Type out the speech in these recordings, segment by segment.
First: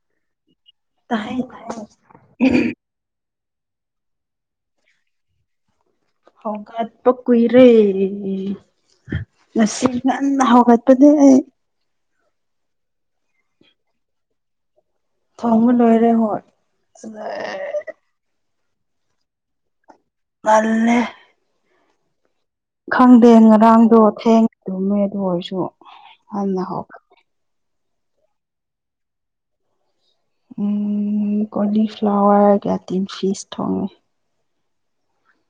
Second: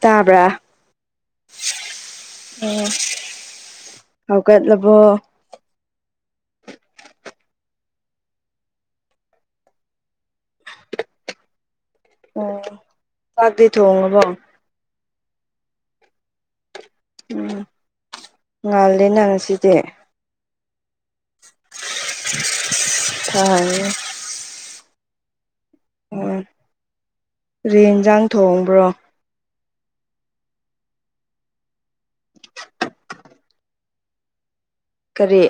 ꯇꯥꯕ꯭ꯔꯥ [unintelligible] ꯍꯧꯒꯠꯂꯕꯣ ꯍꯧꯒꯠꯄ ꯀꯨꯏꯔꯦ ꯉꯁꯤ ꯉꯟꯅ ꯍꯧꯒꯠꯄꯅꯦ ꯑꯩ ꯑꯣ ꯆꯥꯛꯗꯤ ꯊꯣꯡꯉꯕꯣ ꯊꯣꯡꯕ ꯂꯣꯏꯔꯦ ꯍꯣꯏ ꯎꯝ ꯑꯗ ꯉꯜꯂꯦꯅ ꯉꯁꯤꯗꯤ ꯉꯜꯂꯦ [inaudible] ꯈꯪꯗꯦ ꯊꯣꯡꯉꯦ ꯉꯔꯥꯡꯗꯣ ꯊꯦꯡꯅ ꯇꯨꯝꯃꯦ ꯑꯗꯨ ꯑꯣꯏꯔꯁꯨ ꯑꯣ ꯉꯟꯅ ꯍꯧꯒꯠ ꯀ꯭ꯔꯤ ꯍꯦꯟꯖꯥꯡ ꯊꯣꯡꯕ꯭ꯔꯣ ꯎꯝ ꯀꯣꯂꯤꯐ꯭ꯂꯥꯋꯔꯒ ꯇꯤꯟ ꯐꯤꯁ ꯊꯣꯡꯉꯦ ꯀꯔꯤ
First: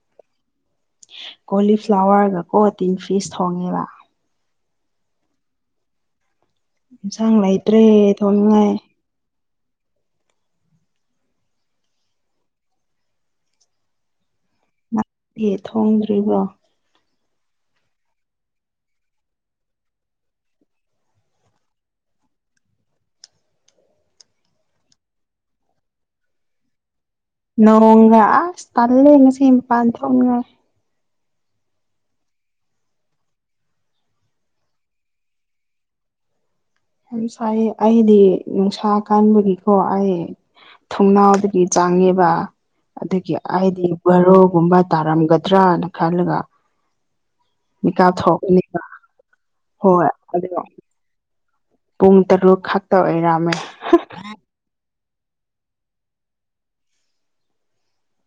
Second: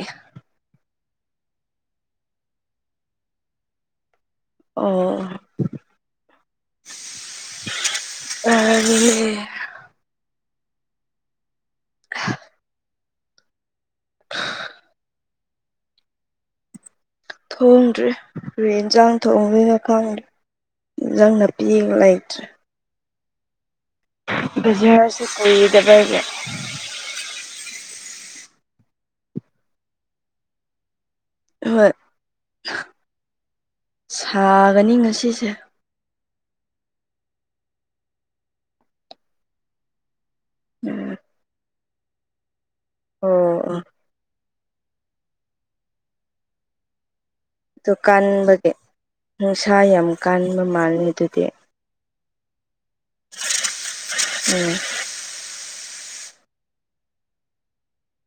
ꯀꯣꯂꯤ ꯐ꯭ꯂꯥꯋꯔꯒ ꯀꯣ ꯇꯤꯟ ꯐꯤꯁ ꯊꯣꯡꯉꯦꯕ ꯑꯣ ꯏꯟꯁꯥꯡ ꯂꯩꯇ꯭ꯔꯦ ꯊꯣꯡꯅꯤꯡꯉꯥꯏ [unintelligible] [inaudible] [unintelligible] ꯀꯔꯤ ꯊꯣꯡꯗ꯭ꯔꯤꯕꯣ ꯊꯣꯡꯗ꯭ꯔꯤ ꯔꯦ ꯍꯦꯟꯁꯥꯡ ꯊꯣꯡꯗꯣꯏꯅꯣ ꯈꯪꯗ꯭ꯔꯦ ꯅꯪꯅ ꯄꯤꯕ ꯂꯩꯇ꯭ꯔꯦ ꯕꯖꯥꯔꯁꯨ ꯀꯣꯏꯗꯕꯒꯤ ꯅꯣꯡꯂꯥ ꯑꯁ ꯇꯜꯂꯦ ꯉꯁꯤ ꯃꯄꯥꯟ ꯊꯣꯛꯂꯔꯣꯏ ꯍꯣꯏ ꯁꯥꯒꯅꯤ ꯉꯁꯤꯁꯦ ꯌꯥꯝ ꯁꯥꯏ ꯑꯩꯗꯤ ꯅꯨꯡꯁꯥ ꯀꯟꯕꯒꯤꯀꯣ ꯑꯩ ꯎꯝ ꯊꯣꯡꯅꯥꯎꯗꯒꯤ ꯆꯪꯉꯦꯕ ꯑꯣ ꯑꯗꯨꯒꯤ ꯑꯣ ꯑꯩꯗꯤ ꯕꯥꯔꯣꯒꯨꯝꯕ ꯇꯥꯔꯝꯒꯗ꯭ꯔꯅ ꯈꯜꯂꯒ ꯑꯗꯨ ꯃꯤꯀꯥꯞ ꯀꯟꯕꯒꯤ ꯊꯣꯛꯄꯅꯦꯕ ꯅꯨꯡꯁꯥ ꯌꯥꯝ ꯍꯣꯏ ꯑꯗꯨꯒ ꯀꯟꯕ ꯃꯥꯜꯂꯤꯗꯨꯗꯤ ꯄꯨꯡ ꯇꯔꯨꯛ ꯈꯛꯇ ꯑꯣꯏꯔꯝꯃꯦ ꯎꯝ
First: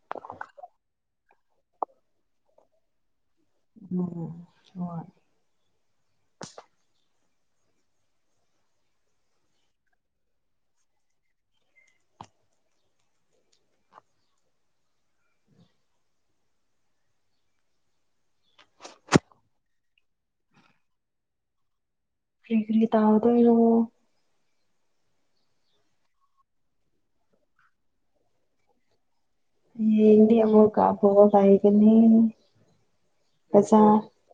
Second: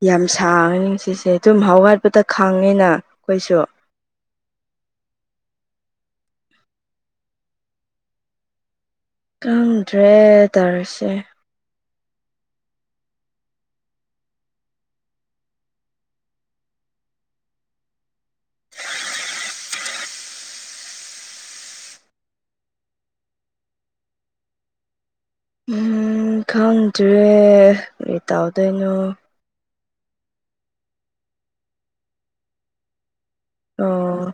ꯌꯥꯝ ꯁꯥꯡꯉꯅꯤ ꯉꯁꯤꯁꯦ ꯇꯨꯝ ꯍꯧꯒꯠꯄꯗ ꯈꯪꯉꯤꯅ ꯈꯣꯏꯁꯨ ꯎꯝ ꯍꯣꯏ ꯈꯪꯗ꯭ꯔꯦ ꯇꯧꯔꯤꯁꯦ ꯐꯤꯒꯔꯤ ꯇꯥꯎꯗꯣꯏꯔꯣ ꯎꯝ ꯈꯪꯗ꯭ꯔꯦ ꯀꯔꯤ ꯇꯧꯗꯣꯏꯅꯣ ꯍꯌꯦꯡꯗꯤ ꯑꯃꯨꯛ [unintelligible] ꯒꯅꯤ ꯆꯥꯛ ꯆꯥꯔꯦ ꯑꯣ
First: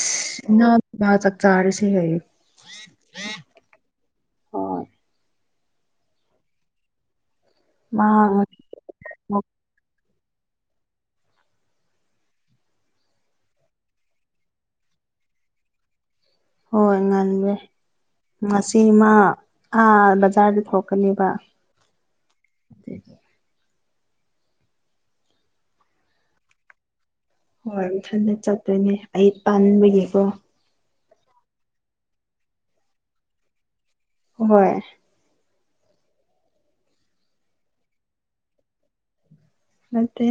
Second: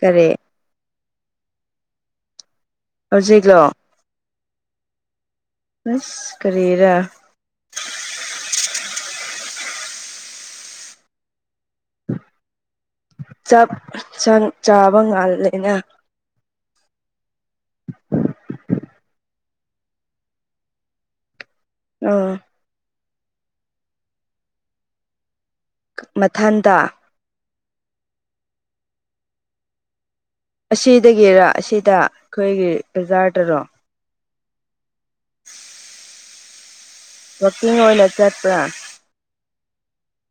ꯀꯔꯤ ꯏꯃꯥ ꯕꯥꯕꯥ ꯆꯥꯛ ꯆꯥꯔꯁꯦ ꯍꯥꯢꯌꯦ ꯍꯧꯖꯤꯛꯂꯣ ꯍꯣꯏ ꯑꯁ ꯀꯔꯤꯔ ꯃꯥ [unintelligible] ꯆꯥꯛ ꯁꯪ ꯆꯥꯕ ꯉꯥꯜꯂꯦꯅ ꯍꯣꯜ ꯉꯟꯔꯦ ꯉꯁꯤ ꯃ ꯑꯥ ꯕꯖꯥꯔꯗ ꯊꯣꯛꯀꯅꯦꯕ ꯑꯥ ꯑꯗꯨꯒꯤ ꯃꯊꯟꯇ ꯍꯣꯢ ꯃꯊꯟꯗ ꯆꯠꯇꯣꯢꯅꯦ ꯑꯩ ꯇꯥꯟꯕꯒꯤꯀꯣ ꯑꯁꯤꯗꯒꯤꯔ ꯑꯁꯤꯗ ꯑꯩꯈꯣꯢꯒꯤ ꯕꯖꯥꯔꯗꯔꯣ ꯍꯣꯢ [inaudible] ꯋꯥꯛꯀꯤꯡ ꯑꯣꯢꯅ ꯆꯠꯄ꯭ꯔꯥ ꯅꯠꯇꯦ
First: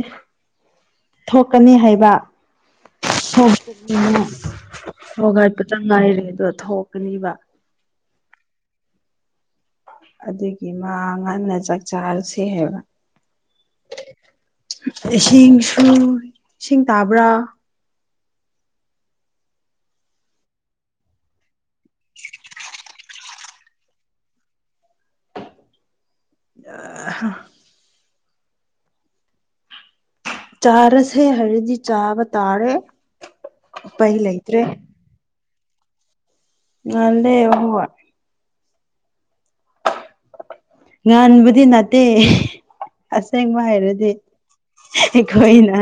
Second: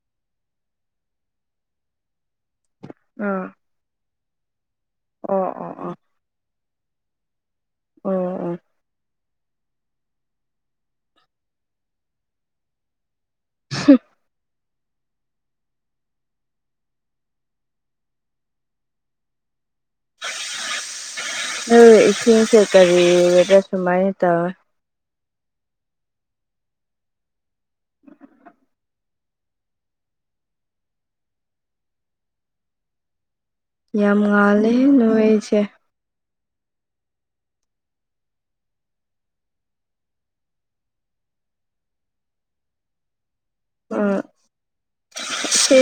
ꯊꯣꯛꯀꯅꯤ ꯍꯥꯢꯕ [unintelligible] ꯑꯥ ꯎꯝ ꯑꯣ ꯑꯣ ꯍꯧꯒꯠꯄꯇ ꯑꯣ ꯉꯥꯢꯔꯦ ꯑꯗꯣ ꯊꯣꯡꯀꯅꯤꯕ ꯑꯣ ꯑꯣ ꯑꯗꯨꯒꯤ ꯃꯥ ꯉꯟꯅ ꯆꯥꯛ ꯆꯥꯔꯁꯦ ꯍꯥꯢꯕ ꯍꯝ ꯏꯁꯤꯡ ꯁꯨ ꯏꯁꯤꯡ ꯇꯥꯕ꯭ꯔꯥ ꯎꯝ ꯏꯁꯤꯡ ꯁꯦ ꯀꯔꯤꯌꯦꯒꯦ ꯁꯨꯃꯥꯢꯅ ꯇꯧꯋꯦ ꯑꯥ ꯍꯥ ꯆꯥꯔꯁꯦ ꯍꯥꯢꯔꯗꯤ ꯆꯥꯕ ꯇꯥꯔꯦ꯫ ꯎꯄꯩ ꯌꯥꯝ ꯂꯩꯇ꯭ꯔꯦ ꯉꯥꯜꯂꯦꯍꯦ ꯅꯣꯢꯁꯦ꯫ ꯉꯜꯂꯦ ꯍꯣꯢ꯫ ꯉꯟꯕꯗꯤ ꯅꯠꯇꯦ ꯑꯁꯦꯡꯕ, ꯍꯥꯢꯔꯗꯤ ꯎꯝ ꯑꯩꯈꯣꯢꯅ꯫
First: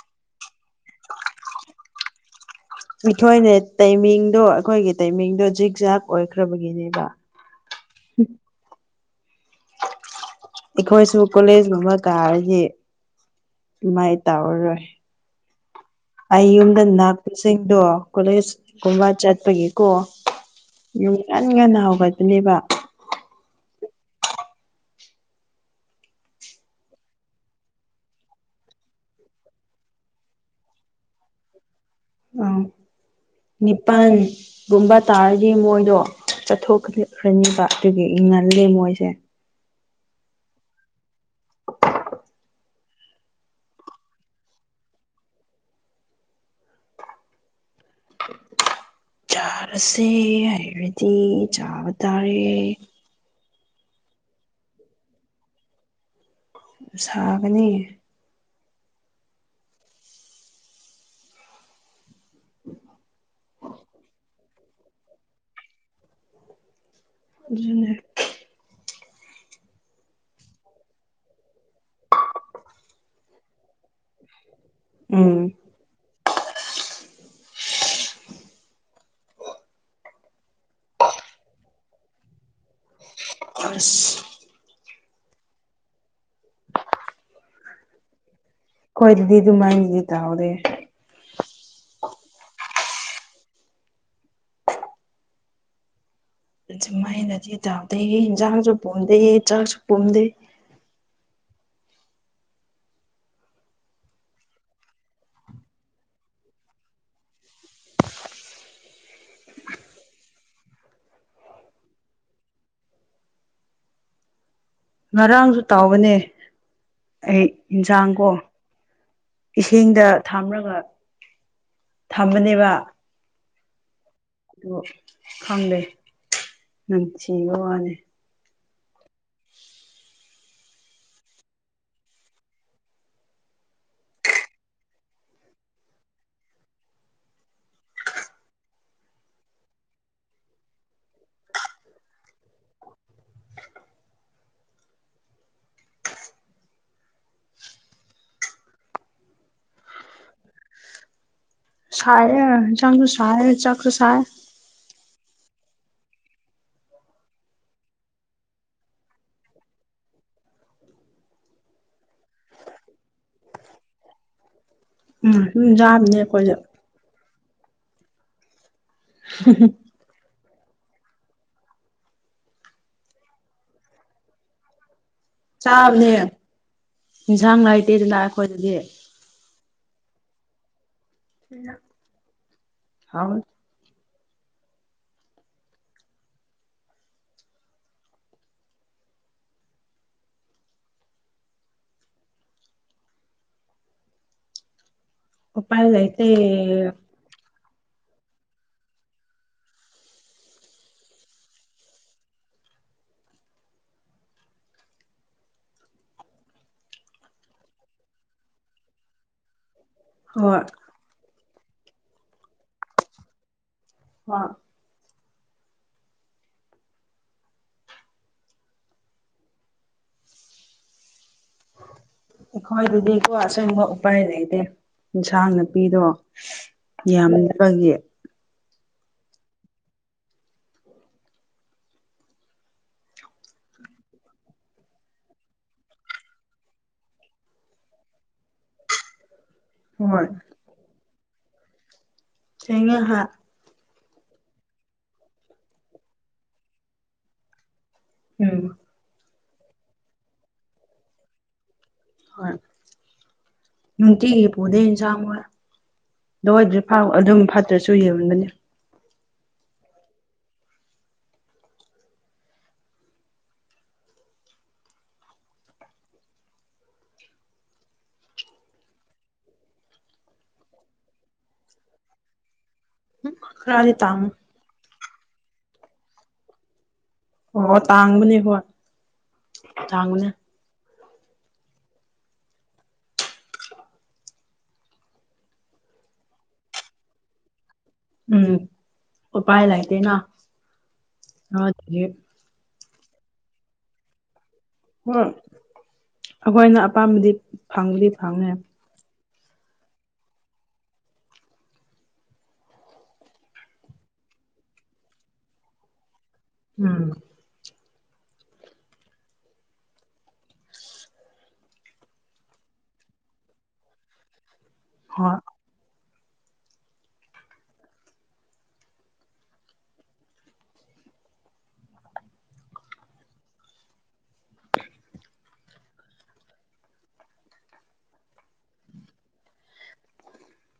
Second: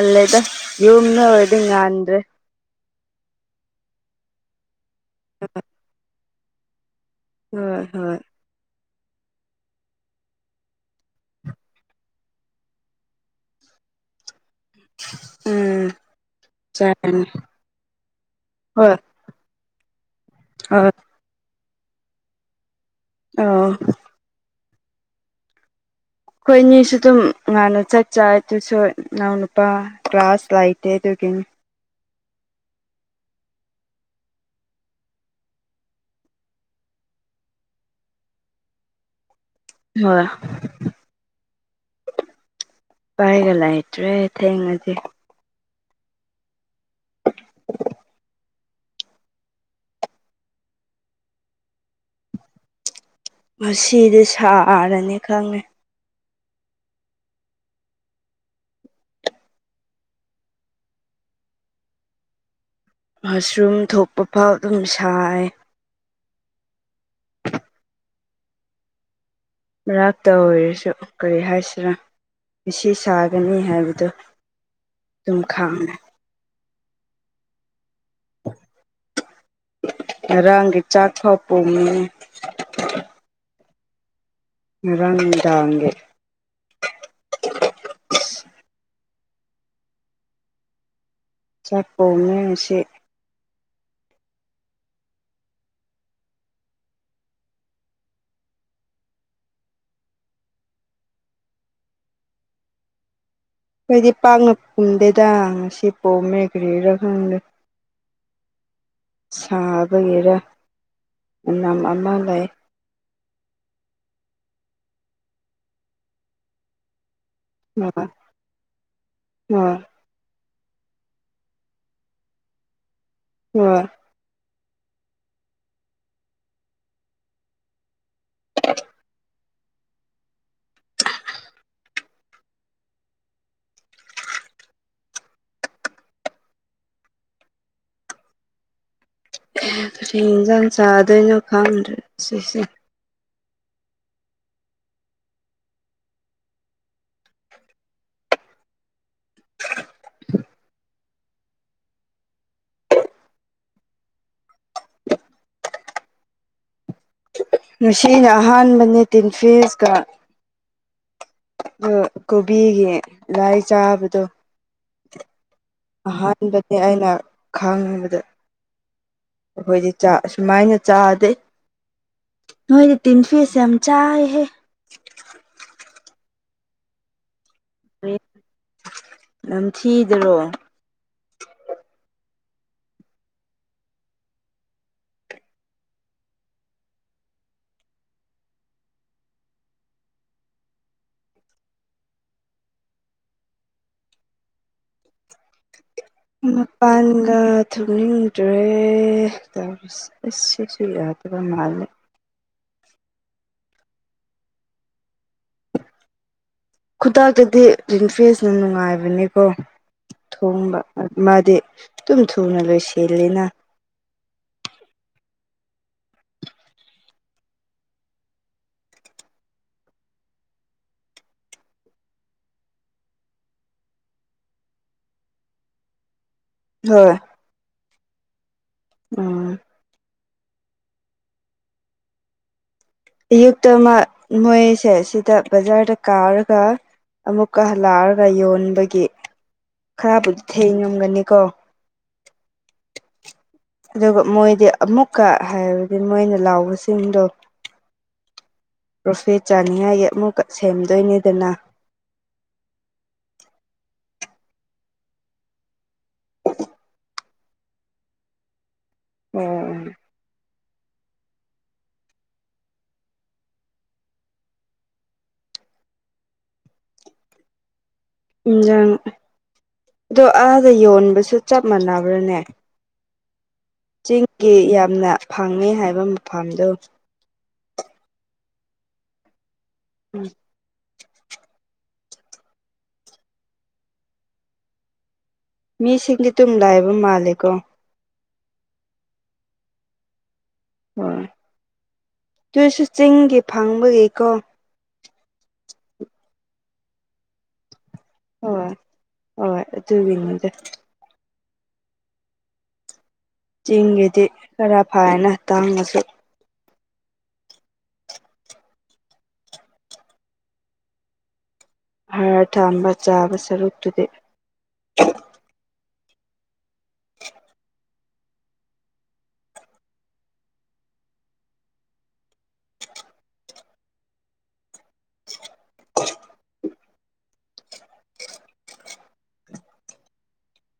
ꯉꯜꯂꯦꯗ꯫ ꯌꯨꯝꯗ ꯑꯣꯢꯔꯗꯤ ꯉꯥꯟꯗ꯭ꯔꯦ꯫ ꯑꯩꯈꯣꯢꯅꯦ ꯇꯥꯢꯃꯤꯡꯗꯣ ꯑꯩꯈꯣꯢꯒꯤ ꯇꯥꯢꯃꯤꯡꯗꯣ ꯖꯤꯛ ꯖꯥꯛ ꯑꯣꯢꯈ꯭ꯔꯕꯒꯤꯅꯦꯕ꯫ ꯍꯣꯢ ꯍꯣꯢ꯫ ꯑꯩꯈꯣꯢꯁꯨ ꯀꯣꯜꯂꯦꯖ ꯒꯨꯝꯕ ꯀꯥꯔꯗꯤ, ꯑꯗꯨꯃꯥꯢ ꯇꯥꯎꯔꯔꯣꯢ꯫ ꯎꯝ ꯑꯩ ꯌꯨꯝꯗ ꯆꯥꯔꯅꯤ ꯅꯥꯛꯄꯁꯤꯡꯗꯣ ꯀꯣꯜꯂꯦꯖ ꯀꯨꯝꯕ ꯆꯠꯄꯒꯤꯀꯣ꯫ ꯑꯥ ꯌꯨꯝ ꯉꯟ ꯉꯟꯅ ꯍꯧꯒꯠꯄꯅꯦꯕ꯫ ꯑꯣ ꯑꯩꯈꯣꯢꯅꯤꯁꯨ ꯑꯗꯨꯝ ꯉꯥꯟꯅ ꯆꯥꯛ ꯆꯥꯢ ꯑꯗꯨꯁꯨ ꯏꯅꯥꯎ ꯅꯨꯄꯥ ꯀ꯭ꯂꯥꯁ ꯂꯩꯇꯦ ꯑꯗꯨꯒꯤꯅꯤ꯫ ꯅꯤꯄꯥꯥꯟ, ꯒꯨꯝꯕ ꯇꯥꯔꯗꯤ ꯃꯣꯢꯗꯣ ꯆꯠꯊꯣꯛꯈ꯭ꯔꯅꯤꯕ ꯑꯗꯨꯒꯤ ꯉꯜꯂꯦ ꯃꯣꯢꯁꯦ꯫ [unintelligible] ꯎꯄꯥꯢꯒ ꯂꯩꯇ꯭ꯔꯦ ꯊꯦꯡꯉꯗꯤ꯫ ꯆꯥꯔꯁꯤ ꯍꯥꯏꯔꯗꯤ ꯆꯥꯕ ꯇꯥꯔꯦ꯫ ꯉꯁꯤꯗꯤ ꯁꯥꯔꯅꯤ ꯈꯪꯉꯦ꯫ ꯁꯥꯒꯅꯤ꯫ [inaudible] ꯃꯁꯔꯨꯝ ꯊꯣꯛꯄ ꯐꯥꯎ ꯑꯗꯨꯝ ꯁꯥꯏ꯫ ꯑꯗꯨꯅꯦ꯫ ꯃꯔꯛꯇ ꯑꯣꯏꯔꯁꯨ ꯀꯔꯤ ꯍꯥꯏꯁꯤꯔꯥ꯫ ꯃꯁꯤ ꯁꯥꯒꯅꯤ ꯍꯥꯏꯕꯗꯨ ꯑꯗꯨꯝ ꯎꯝ ꯈꯪꯉꯦ꯫ ꯉꯔꯥꯡꯒꯤ ꯆꯥꯛꯐꯥꯎ ꯄꯨꯝꯃꯦ꯫ ꯑꯁ ꯉꯔꯥꯡ ꯅꯨꯡꯗꯥꯡꯒꯤ꯫ ꯈꯣꯏꯗꯗꯤ ꯗꯨꯃꯥꯏꯅꯗꯤ ꯇꯧꯗꯦ꯫ ꯆꯥꯛ ꯄꯨꯝꯃꯦ ꯉꯁꯤ꯫ ꯑꯗꯨ ꯃꯥꯢꯅꯗꯤ ꯇꯧꯗꯦ ꯏꯟꯖꯥꯡꯁꯨ ꯄꯨꯝꯗꯦ ꯆꯥꯛꯁꯨ ꯄꯨꯝꯗꯦ꯫ ꯈꯣꯢꯗꯤ ꯄꯥꯛꯅ ꯄꯨꯝꯗꯦꯗ ꯉꯁꯤ ꯄꯨꯝꯃꯦ ꯀꯔꯤꯒꯤꯔ ꯈꯪꯗꯦ꯫ ꯁꯥꯕꯒꯤꯔ ꯄꯨꯝꯅꯝ ꯑꯃ ꯂꯩ꯫ ꯉꯔꯥꯡꯁꯨ ꯇꯧꯕꯅꯦ ꯑꯩ꯫ ꯍꯣꯏ ꯏꯟꯖꯥꯡꯀꯣ ꯍꯣꯏ ꯏꯁꯤꯡꯗ, ꯊꯝꯔꯒ ꯊꯝꯕꯅꯦꯕ꯫ [unintelligible] ꯑꯗꯨ ꯈꯪꯗꯦ ꯅꯝꯊꯤꯕꯥ ꯋꯥꯅꯦ꯫ ꯀꯔꯤ ꯏꯟꯁꯥꯡ ꯆꯥꯗꯣꯏꯅꯣ ꯈꯪꯗ꯭ꯔꯦ ꯁꯤꯁꯦ꯫ [inaudible] ꯁꯥꯏꯌꯦ ꯏꯟꯁꯥꯡꯁꯨ ꯁꯥꯏ ꯆꯥꯛꯁꯨ ꯁꯥꯏ ꯉꯁꯤꯅ ꯑꯍꯥꯟꯕꯅꯦ ꯇꯤꯟꯐꯤꯁꯀꯥ ꯗꯣ ꯀꯣꯕꯤꯒꯤ ꯂꯥꯏ ꯆꯥꯕꯗꯣ ꯎꯝ ꯁꯨꯝ ꯆꯥꯕꯅꯦ ꯑꯈꯣꯏꯁꯨ ꯑꯦ ꯑꯩꯅ ꯈꯪꯕꯗ ꯑꯈꯣꯏꯗꯤ ꯆꯥꯥꯛ ꯑꯁꯨꯃꯥꯏꯅ ꯆꯥꯗꯦ ꯅꯣꯏꯗꯤ ꯇꯤꯟꯐꯤꯁ ꯌꯥꯝ ꯆꯥꯏꯍꯦ ꯆꯥꯕꯅꯦ ꯏꯟꯁꯥꯡ ꯂꯩꯇꯦꯗꯅ ꯑꯈꯣꯏꯗꯗꯤ ꯅꯝꯊꯤꯗꯔꯣ ꯍꯥꯎ ꯎꯄꯥꯥꯏ ꯂꯩꯥ ꯃꯄꯥꯟꯒ ꯊꯨꯡꯅꯤꯡ ꯗ꯭ꯔꯦ ꯇꯧꯔꯤꯁꯦ ꯁꯤꯁꯨ ꯌꯥꯗꯕ ꯃꯥꯂꯦ ꯈꯨꯗꯛꯇꯗꯤ ꯇꯤꯟꯐꯤꯁꯅ ꯅꯨꯡꯉꯥꯏꯕꯅꯦꯀꯣ ꯍꯣꯏ ꯊꯣꯡꯕ ꯃꯥꯗꯤ ꯇꯨꯝ ꯊꯨꯅ ꯂꯣꯏꯁꯤꯜꯂꯤꯅ ꯍꯥ ꯑꯈꯣꯏꯗꯗꯤꯀꯣ ꯑꯁꯦꯡꯕ ꯎꯄꯥꯏ ꯂꯩꯇꯦ ꯏꯟꯁꯥꯡ ꯅꯥꯄꯤꯗꯣ ꯍꯣꯏ ꯌꯥꯝꯗꯕꯒꯤ ꯑꯥ ꯑꯌꯨꯛꯇ ꯑꯃ ꯃꯣꯏꯁꯦ ꯁꯤꯗ ꯕꯖꯥꯔꯗ ꯀꯥꯔꯒ ꯑꯃꯨꯛꯀ ꯍꯜꯂꯛꯑꯒ ꯌꯣꯟꯕꯒꯤ ꯍꯣꯏ ꯈꯔꯕꯨꯗꯤ ꯊꯦꯡꯉꯝꯒꯅꯤ ꯀꯣ ꯁꯦꯡꯉꯦ ꯍꯥꯥ ꯑꯗꯨꯒ ꯃꯣꯏꯗꯤ ꯑꯃꯨꯛꯀ ꯍꯥꯏꯕꯗꯤ ꯃꯣꯏꯅ ꯂꯥꯎꯕꯁꯤꯡꯗꯣ ꯎꯝ ꯔꯣꯐꯦꯠ ꯆꯥꯅꯤꯉꯥꯏꯒꯤ ꯑꯃꯨꯛꯀ ꯁꯦꯝꯗꯣꯏꯅꯤꯗꯅ ꯍꯣꯏ ꯅꯨꯡꯇꯤꯒꯤ ꯄꯨꯗꯦ ꯏꯟꯁꯥꯡ ꯃꯣꯏ ꯂꯣꯏꯗꯔꯤꯐꯥꯎ ꯑꯗꯨꯝ ꯐꯠꯇ꯭ꯔꯁꯨ ꯌꯣꯟꯕꯅꯤ ꯑꯣ ꯑꯣ ꯏꯟꯖꯥꯡ ꯗꯣ ꯑꯥꯗ ꯌꯣꯟꯕꯁꯨ ꯆꯞ ꯃꯥꯟꯅꯕ꯭ꯔꯅꯦ ꯈꯔꯗꯤ ꯇꯥꯡ ꯆꯤꯡꯒꯤ ꯌꯥꯝꯅ ꯐꯪꯉꯦ ꯍꯥꯏꯕ ꯃꯐꯝꯗꯨ ꯑꯣ ꯇꯥꯡꯕꯅꯦ ꯍꯣꯏ ꯇꯥꯡꯕꯅꯦ ꯃꯤꯁꯤꯡꯗꯤ ꯇꯨꯝ ꯂꯥꯛꯏꯕ ꯃꯥꯜꯂꯦꯀꯣ ꯎꯝ ꯎꯄꯥꯏ ꯂꯩꯥꯇꯦꯅ ꯍꯣꯏ ꯇꯨꯏꯁꯨ ꯆꯤꯡꯒꯤ ꯐꯪꯕꯒꯤꯀꯣ ꯍꯣꯏ ꯑꯩꯈꯣꯏꯅ ꯑꯄꯥꯝꯕꯗꯤ ꯐꯪꯕꯗꯤ ꯐꯪꯅꯦ ꯍꯣꯏ ꯍꯣꯏ ꯑꯗꯨꯒꯤꯅꯤꯗ ꯆꯤꯡꯒꯤꯗꯤ ꯈꯔ ꯐꯥꯏꯅ ꯇꯥꯡꯉꯁꯨ ꯎꯝ ꯍꯥꯔ ꯊꯝꯕ ꯆꯥꯕ ꯁꯔꯨꯛꯇꯨꯗꯤ ꯍꯣꯏ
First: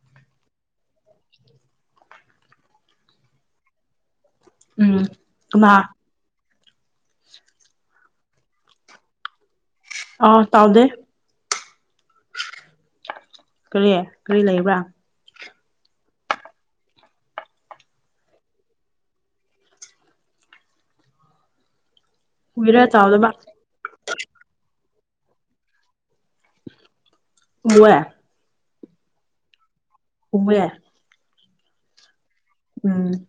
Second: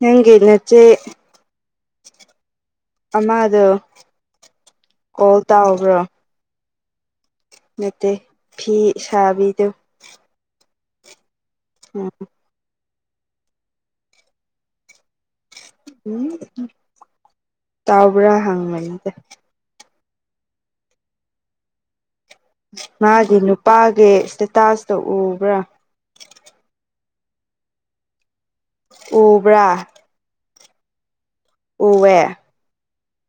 ꯅꯪꯒꯤ ꯅꯆꯦ ꯑꯃꯗꯣ ꯎꯝ ꯀꯣꯜ ꯑꯃ ꯇꯥꯎꯕ꯭ꯔꯣ ꯅꯠꯇꯦ ꯐꯤ ꯁꯥꯕꯤꯗꯣ ꯑꯣ ꯇꯥꯎꯗꯦ ꯎꯝ ꯀꯔꯤ ꯀ꯭ꯔꯤ ꯂꯩꯕ꯭ꯔꯥ ꯎꯝ ꯇꯥꯎꯕ꯭ꯔꯥ ꯍꯪꯕꯅꯤꯗ ꯀꯨꯏꯔꯦ ꯇꯥꯎꯗꯕ ꯃꯥꯒꯤ ꯅꯨꯄꯥꯒꯤ ꯏꯁꯇꯦꯇꯥꯁꯇꯣ ꯎꯕ꯭ꯔꯥ ꯎꯋꯦ ꯎꯕ꯭ꯔꯥ ꯎꯋꯦ [unintelligible] ꯎꯋꯦ ꯎꯝ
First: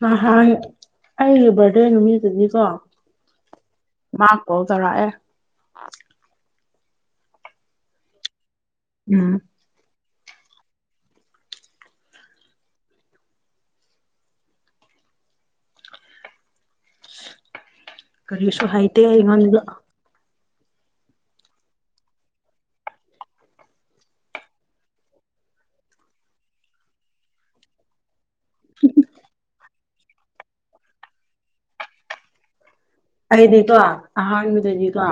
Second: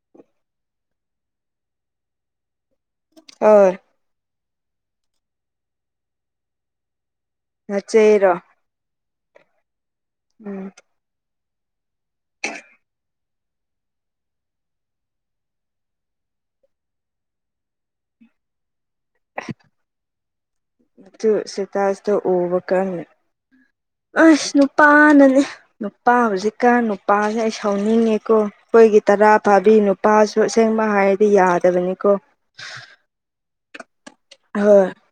ꯅꯍꯥꯟ ꯑꯩꯒꯤ ꯕꯥꯔꯗꯦ ꯅꯨꯃꯤꯠꯇꯨꯗꯤꯀꯣ ꯑꯥ ꯃꯥ ꯀꯣꯜ ꯇꯧꯔꯛꯑꯦ ꯅꯆꯦꯔꯣ ꯎꯝ ꯎꯝ [inaudible] ꯀꯔꯤꯁꯨ ꯍꯥꯏꯇꯦ ꯑꯩꯉꯣꯟꯗ ꯁꯤꯇꯥꯁꯇ ꯎꯕ ꯀꯟꯅꯤ ꯑꯁ ꯅꯨꯄꯥꯅꯅꯤ ꯅꯨꯄꯥ ꯍꯧꯖꯤꯛꯀꯥꯟ ꯅꯨꯄꯥꯁꯦ ꯑꯩ ꯁꯥꯎꯅꯤꯡꯉꯦꯀꯣ ꯑꯩꯈꯣꯏꯒꯤ ꯇꯔꯥ ꯐꯥꯕꯤ ꯅꯨ ꯄꯥꯁꯨ ꯑꯁꯦꯡꯕ ꯍꯥꯏꯔꯗꯤ ꯌꯥꯗꯕꯅꯤꯀꯣ ꯑꯩꯗꯤꯀꯣ ꯍꯣꯏ ꯑꯍꯥꯟꯕꯗꯗꯤꯀꯣ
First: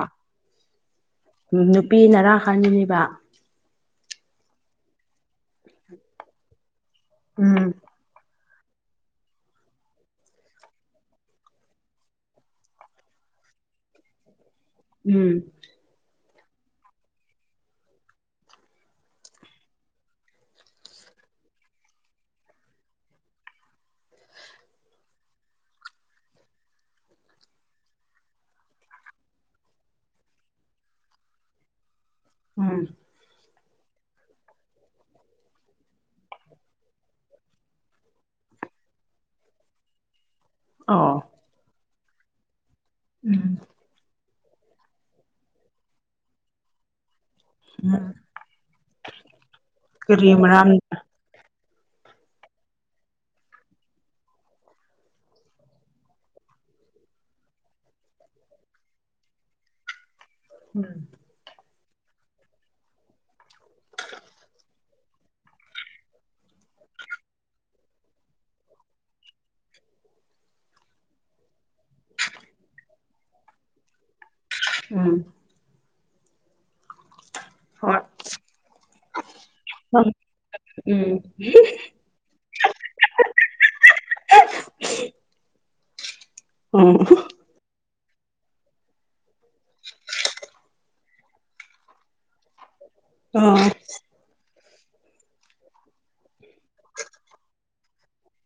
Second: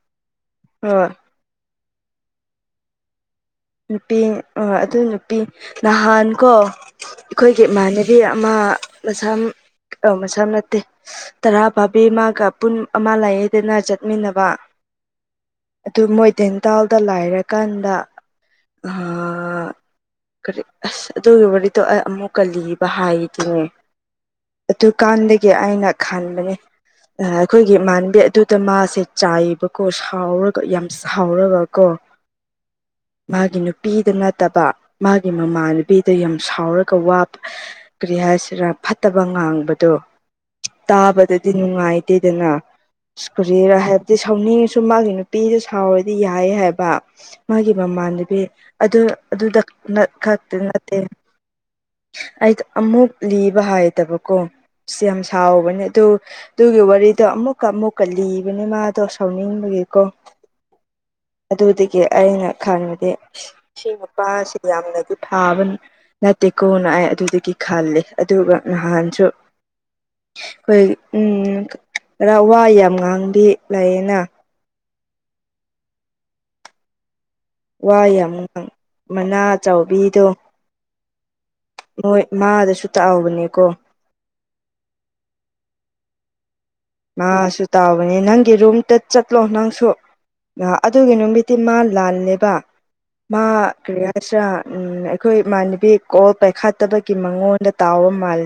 ꯍꯣꯏ ꯎꯝ ꯅꯨꯄꯤ ꯅꯔꯥ ꯍꯥꯡꯉꯤꯅꯤꯕ ꯅꯨꯄꯤ ꯑꯗꯨ ꯅꯨꯄꯤ ꯅꯍꯥꯟ ꯀꯣ ꯑꯩꯈꯣꯏꯒꯤ ꯎꯝ ꯏꯃꯥꯟꯅ ꯅꯨꯄꯤ ꯑꯃ ꯃꯁꯥꯝ ꯃꯁꯥꯝ ꯅꯠꯇꯦ ꯇꯔꯥ ꯐꯥꯕꯤ ꯃꯥꯒ ꯄꯨꯟ ꯑꯃ ꯂꯥꯏꯑꯦꯗꯅ ꯆꯠꯃꯤꯟꯅꯕ ꯎꯝ ꯑꯗꯨ ꯃꯣꯏ ꯗꯦꯟ ꯇꯦꯜꯗ ꯂꯥꯏꯔꯀꯥꯟꯗ ꯑ ꯀꯔꯤ ꯑꯁ ꯑꯗꯨꯒꯤ ꯋꯥꯔꯤꯗꯣ ꯑꯃꯨꯛꯀ ꯂꯤꯕ ꯍꯥꯏꯗꯨꯅꯦ ꯑꯗꯨꯀꯥꯟꯗꯒꯤ ꯑꯩꯅ ꯈꯟꯕꯅꯤ ꯑꯩꯈꯣꯏꯒꯤ ꯏꯃꯥꯟꯕꯤ ꯑꯗꯨꯗ ꯃꯥꯁꯦ ꯆꯥꯏꯌꯦꯕꯀꯣ ꯁꯥꯎꯔꯒ ꯌꯥꯝ ꯁꯥꯎꯔꯒ ꯀꯣ ꯎꯝ ꯃꯥꯒꯤ ꯅꯨꯄꯤꯗ ꯅꯠꯇꯕ ꯃꯥꯒꯤ ꯃꯃꯥꯟꯅꯕꯤꯗ ꯌꯥꯝ ꯁꯥꯎꯔꯒ ꯋꯥꯕ ꯀ꯭ꯔꯤ ꯍꯥꯏꯁꯤꯔ ꯐꯠꯇꯕ ꯉꯥꯡꯕꯗꯣ ꯑꯣ ꯇꯥꯕꯗꯗꯤ ꯅꯨꯡꯉꯥꯏꯇꯦꯗꯅ ꯑꯁ ꯎꯝ ꯀꯔꯤꯔ ꯍꯥꯏ ꯑ ꯁꯥꯎꯅꯤꯡꯉꯁꯨ ꯃꯥꯒꯤ ꯅꯨꯄꯤꯗ ꯁꯥꯎꯔꯗꯤ ꯌꯥꯏ ꯍꯥꯏꯕ ꯃꯥꯒꯤ ꯃꯃꯥꯟ ꯎꯝ ꯑꯗꯨ ꯑꯗꯨꯗ ꯅꯠ ꯀꯔꯤ ꯈꯛꯇ ꯃꯔꯝ ꯅꯠꯇꯦ [inaudible] ꯑꯩꯗꯣ ꯑꯃꯨꯛ ꯂꯤꯕ ꯍꯥꯏꯗꯕꯀꯣ ꯁꯤ ꯌꯥꯝ ꯁꯥꯎꯕꯅꯦ ꯑꯗꯨ ꯑꯗꯨꯒꯤ ꯋꯥꯔꯤꯗꯣ ꯑꯃꯨꯛꯀ ꯑꯃꯨꯛꯀ ꯂꯤꯕꯅꯤ ꯃꯥꯗꯣ ꯁꯥꯎꯅꯤꯡꯕꯒꯤꯀꯣ [inaudible] ꯑꯗꯨꯗꯒꯤ ꯑꯩꯅ ꯈꯟꯕꯗꯤ ꯁꯤ ꯅꯨꯄꯥꯁꯤ ꯌꯥꯝꯅꯗꯤ ꯐꯥꯕꯅꯤ ꯅꯠꯇꯦꯀꯣꯅ ꯑꯩ ꯑꯗꯨꯗꯒꯤ ꯈꯜꯂꯦ ꯑꯗꯨꯒ ꯅꯍꯥꯟꯁꯨ ꯍꯣꯏ ꯎꯝ ꯈꯔ ꯋꯥ ꯌꯥꯝ ꯉꯥꯡꯗꯤ ꯂꯩꯌꯦꯅ ꯎꯝ ꯋꯥ ꯍꯣꯏ ꯌꯥꯝ ꯃꯅꯥ ꯆꯥꯎꯕꯤꯗꯣ ꯎꯝ ꯃꯣꯏ ꯃꯥꯗꯁꯨ ꯇꯥꯛꯎꯕꯅꯦꯀꯣ ꯎꯝ ꯃꯥꯁꯨ ꯇꯥꯎꯕꯅꯦ ꯅꯪꯒꯤ ꯔꯨꯝꯇ ꯆꯠꯂꯣ ꯅꯪꯁꯨ꯫ ꯑꯗꯨꯒꯤ ꯅꯨꯃꯤꯠꯇꯤ ꯃꯥ ꯂꯥꯜꯂꯦꯕ ꯃꯥ ꯑꯣ ꯀ꯭ꯔꯤ ꯍꯥꯏꯁꯤꯔꯥ ꯎꯝ ꯑꯩꯈꯣꯏ ꯏꯃꯥꯟꯅꯕꯤ ꯀꯣꯜ ꯄꯥꯏꯈꯠꯇꯕꯒꯤ ꯃꯉꯣꯟꯗ ꯇꯥꯎꯕ ꯃꯥꯜꯂꯦ꯫